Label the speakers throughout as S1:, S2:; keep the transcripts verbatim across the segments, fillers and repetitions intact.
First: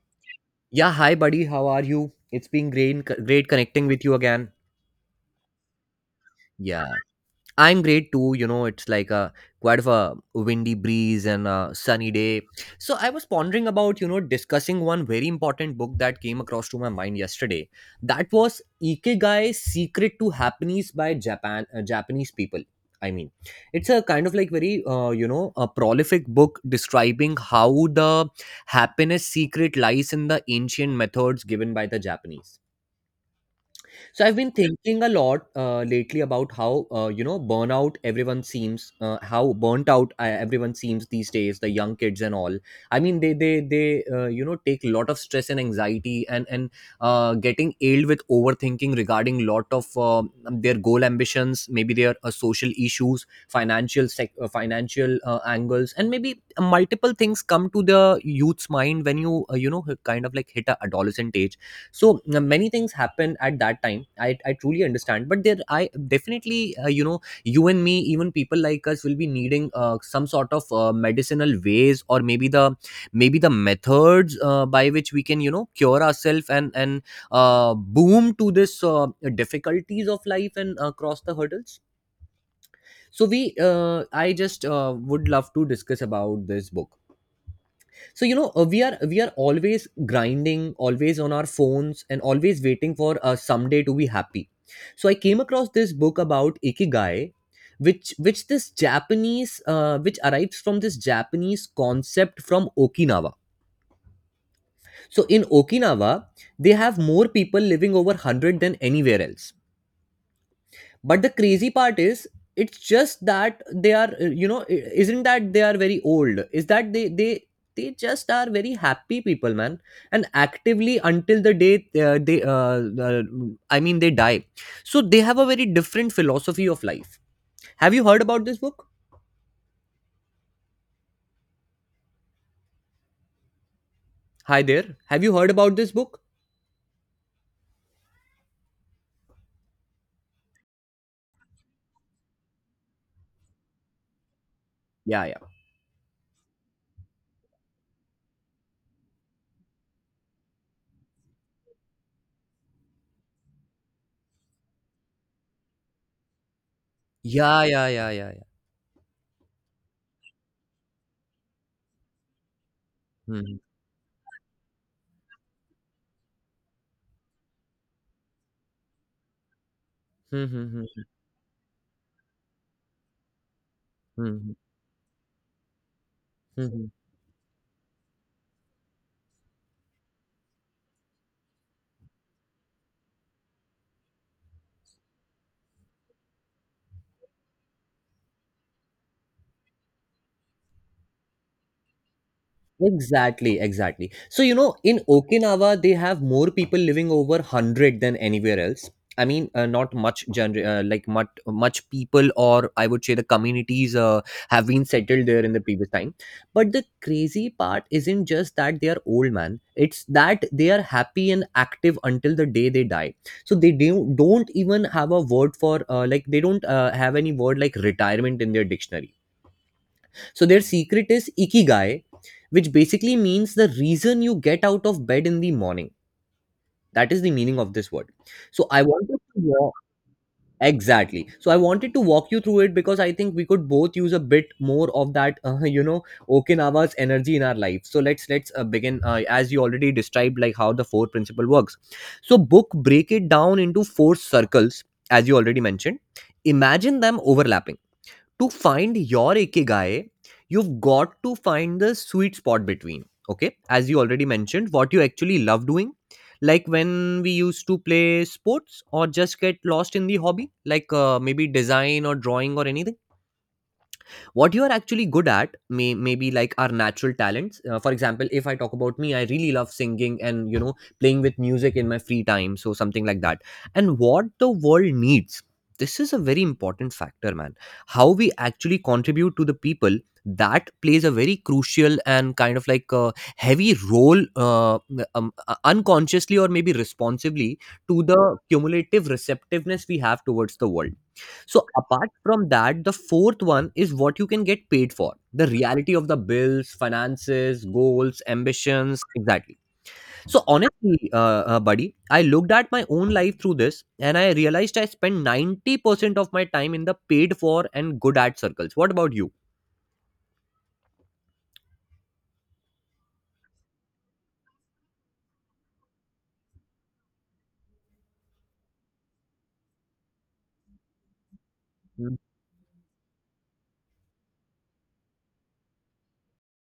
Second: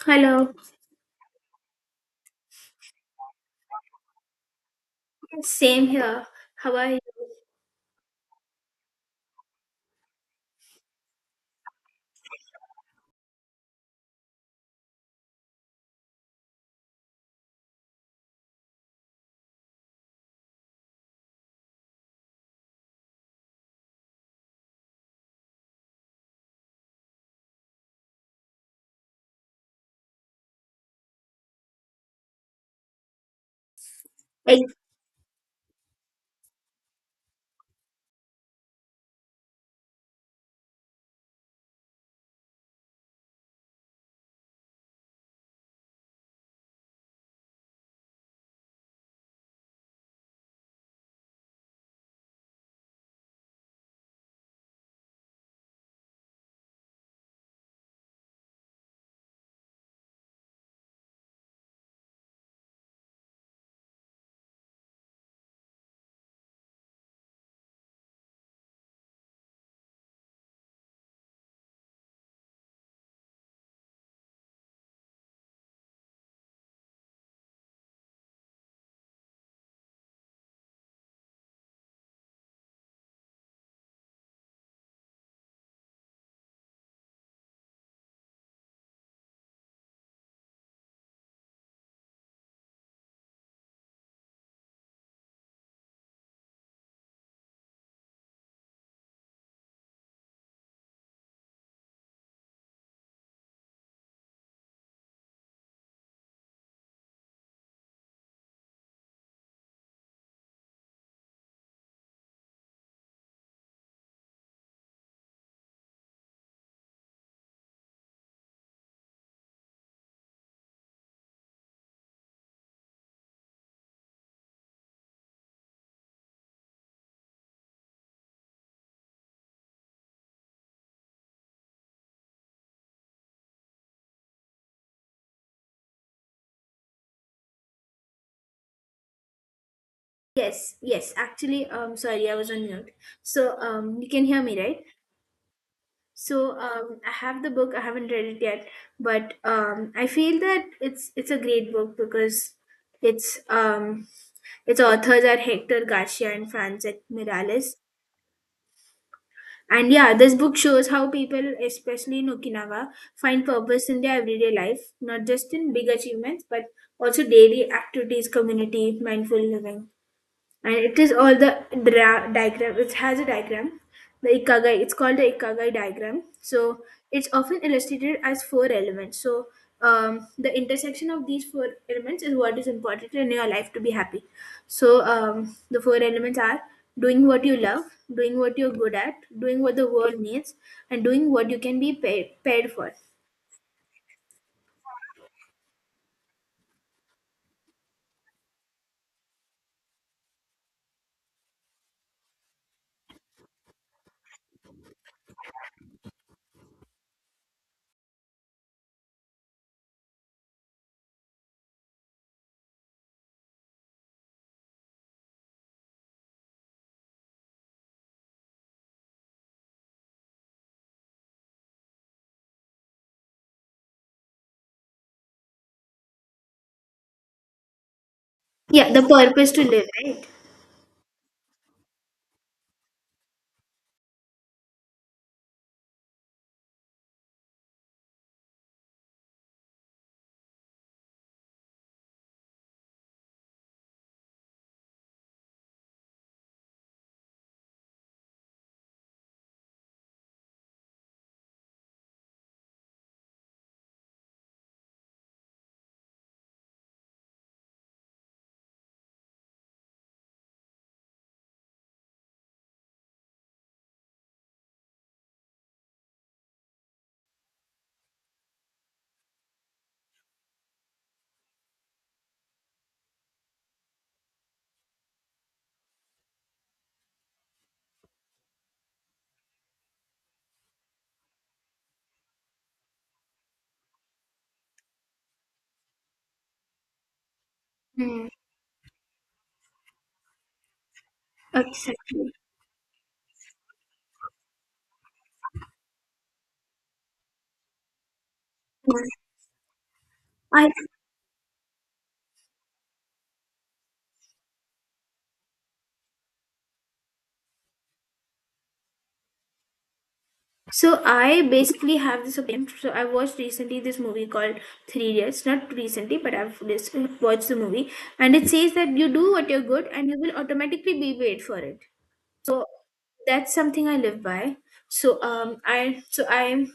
S1: Hello.
S2: Yeah, hi buddy, how are you? It's been great great connecting with you again.
S1: Same here. How
S2: Yeah.
S1: are you?
S2: I'm great too, you know, it's like a quite of a windy breeze and a sunny day. So I was pondering about, you know, discussing one very important book that came across to my mind yesterday. That was Ikigai Secret to Happiness by Japan uh, Japanese people. I mean, it's a kind of like very uh, you know, a prolific book describing how the happiness secret lies in the ancient methods given by the Japanese. So I've been
S1: Eh,
S2: thinking a lot uh, lately about how uh, you know, burnout, everyone seems, uh, how burnt out uh, everyone seems these days, the young kids and all. I mean, they they they uh, you know, take a lot of stress and anxiety, and and uh, getting ailed with overthinking regarding lot of uh, their goal ambitions, maybe their uh, social issues, financial sec- uh, financial uh, angles, and maybe uh, multiple things come to the youth's mind when you uh, you know, kind of like hit a adolescent age. So uh, many things happen at that time. i, I truly understand, but there i definitely uh, you know, you and me, even people like us will be needing uh, some sort of uh, medicinal ways, or maybe the maybe the methods uh, by which we can, you know, cure ourselves and and uh, boom to this uh, difficulties of life and uh, cross the hurdles. So we uh, i just uh, would love to discuss about this book. So you know, uh, we are we are always grinding, always on our phones, and always waiting for uh, someday to be happy. So i came across this book about ikigai, which which this japanese uh, which arrives from this japanese concept from okinawa. So in okinawa they have more people living over one hundred than anywhere else. But the crazy part is, it's just that they are uh, you know, i- isn't that they are very old, is that they they they just are very happy people, man, and actively until the day uh, they uh, uh, i mean, they die. So they have a very different philosophy of life. Have you heard about this book? Hi there. Have you heard about this book?
S1: yes, yes. Actually, um, sorry, I was on mute. So, um, you can hear me, right?
S2: yeah yeah
S1: So, um, I have the book. I haven't read it yet, but um, I feel that it's it's a great book because it's um, its authors are Hector Garcia and Francis
S2: yeah
S1: Miralles.
S2: yeah yeah yeah yeah
S1: And yeah, this book shows how people, especially in Okinawa, find
S2: Hmm.
S1: purpose in their everyday life, not just in big achievements, but also daily activities, community, mindful living.
S2: Hmm, hmm,
S1: And it
S2: hmm,
S1: is all the dra- diagram, it has a diagram,
S2: hmm,
S1: the
S2: hmm,
S1: ikagai, it's called the ikagai diagram. So
S2: hmm, hmm.
S1: it's often illustrated as four elements. So um, the intersection of these four elements is what is important in your life to be happy. So um, the four elements are doing what you love, doing what you're good at, doing what the world needs, and doing what you can be paid, paid for.
S2: Exactly, exactly. So, you know, in Okinawa, they have more people living over one hundred than anywhere else. I mean, uh, not much gener- uh, like much, much people, or I would say the communities uh, have been settled there in the previous time. But the crazy part isn't just that they are old, man. It's that they are happy and active until the day they die. So they do- don't even have a word for, uh, like, they don't uh, have any word like retirement in their dictionary. So their secret is ikigai, which basically means the reason you get out of bed in the morning. That is the meaning of this word. So I
S1: Yeah, the
S2: wanted to
S1: purpose to
S2: walk
S1: live, right?
S2: exactly. So I wanted to walk you through it, because I think we could both use a bit more of that, uh, you know, Okinawa's energy in our life. So let's let's uh, begin, uh, as you already described, like how the four principle works. So book break it down into four circles, as you already mentioned. Imagine them overlapping to find your ikigai. You've got to find the sweet spot between, okay, as you already mentioned, what you actually love doing, like when we used to play sports or just get lost in the hobby, like uh, maybe design or drawing or anything. What you are actually good at, may maybe like our natural talents. Uh, for example, if i talk about me, i really love singing and, you know, playing with music in my free time, so something like that. And what the world needs. This is a very important factor, man. How we actually contribute to the people, that plays a very crucial and kind of like a heavy role, uh, um, uh, unconsciously or maybe responsibly, to
S1: Mm,
S2: the cumulative receptiveness we have towards the world. So apart
S1: exactly.
S2: from that, the fourth one is what you can get paid for. The reality of the bills, finances, goals, ambitions,
S1: Yeah.
S2: exactly. So
S1: I
S2: honestly, uh, uh, buddy, I looked at my own life through this, and I realized I spend ninety percent of my time in the paid for and good at circles. What about you?
S1: So I basically have this opinion. So I watched recently this movie called Three Idiots. Not recently, but I've just watched the movie, and it says that you do what you're good, and you will automatically be paid for it.
S2: Mm.
S1: So that's something I live by. So um, I so I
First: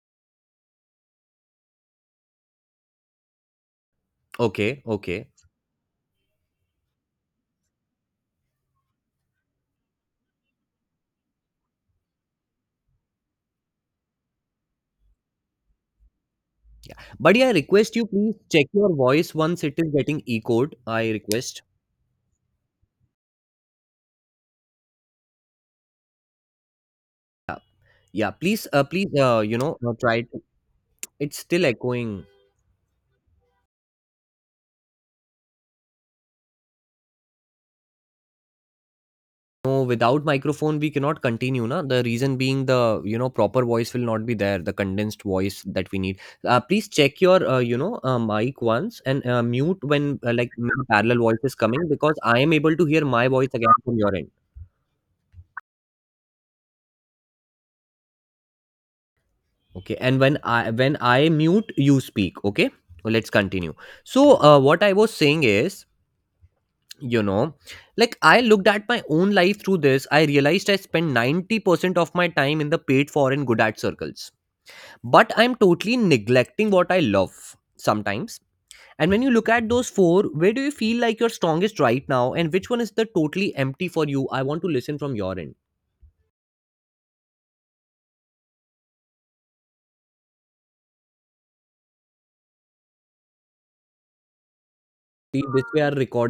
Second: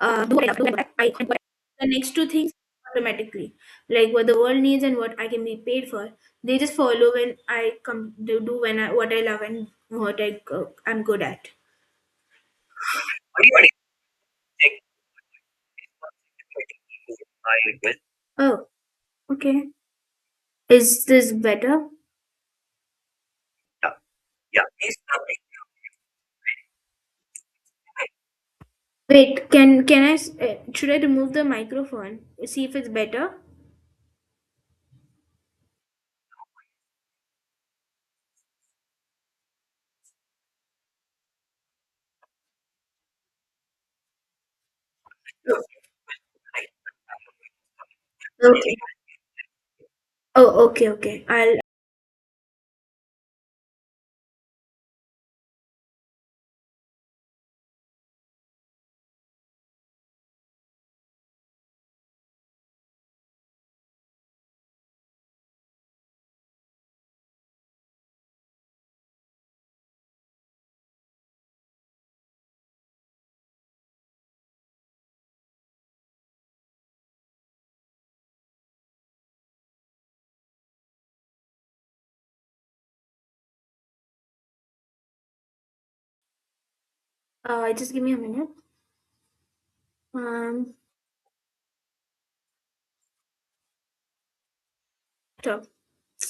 S1: uh, do what I love, do what I I- and what I- the next two things automatically, like what the world
S2: Okay,
S1: needs and what I
S2: okay,
S1: can be paid for, they just follow when I come do do when I what I love and what I go, I'm good at.
S2: buddy. I
S1: I
S2: request
S1: will.
S2: you please check
S1: Oh,
S2: your voice once,
S1: okay.
S2: it is getting echoed.
S1: Is
S2: I
S1: this
S2: request.
S1: better? Yeah, yeah. Please tell me.
S2: Yeah, yeah. Please, uh, please, uh,
S1: Wait,
S2: you know,
S1: can
S2: uh,
S1: can I
S2: try
S1: s-
S2: to.
S1: uh, should I remove
S2: It's
S1: the
S2: still
S1: microphone?
S2: echoing.
S1: See if it's better.
S2: No, without microphone, we cannot continue, na. The reason being the, you know, proper voice will not be there, the condensed
S1: No,
S2: voice that we need. Uh,
S1: I-
S2: please check your, uh, you know, uh, mic
S1: okay.
S2: once, and uh, mute when uh, like
S1: Oh,
S2: m-
S1: okay,
S2: parallel
S1: okay.
S2: voice is
S1: I'll
S2: coming, because I am able to hear my voice again from your end. Okay, and when I when I mute, you speak. Okay, well, let's continue. So, uh, what I was saying is, you know, like I looked at my own life through this. I realized I spend ninety percent of my time in the paid for and good at circles, but I'm totally neglecting what I love sometimes. And when you look at those four, where do you feel like you're strongest right now, and which one is the totally empty for you? I want to listen from your end.
S1: uh just give me a minute. Um,
S2: See, this
S1: talk.
S2: way our recording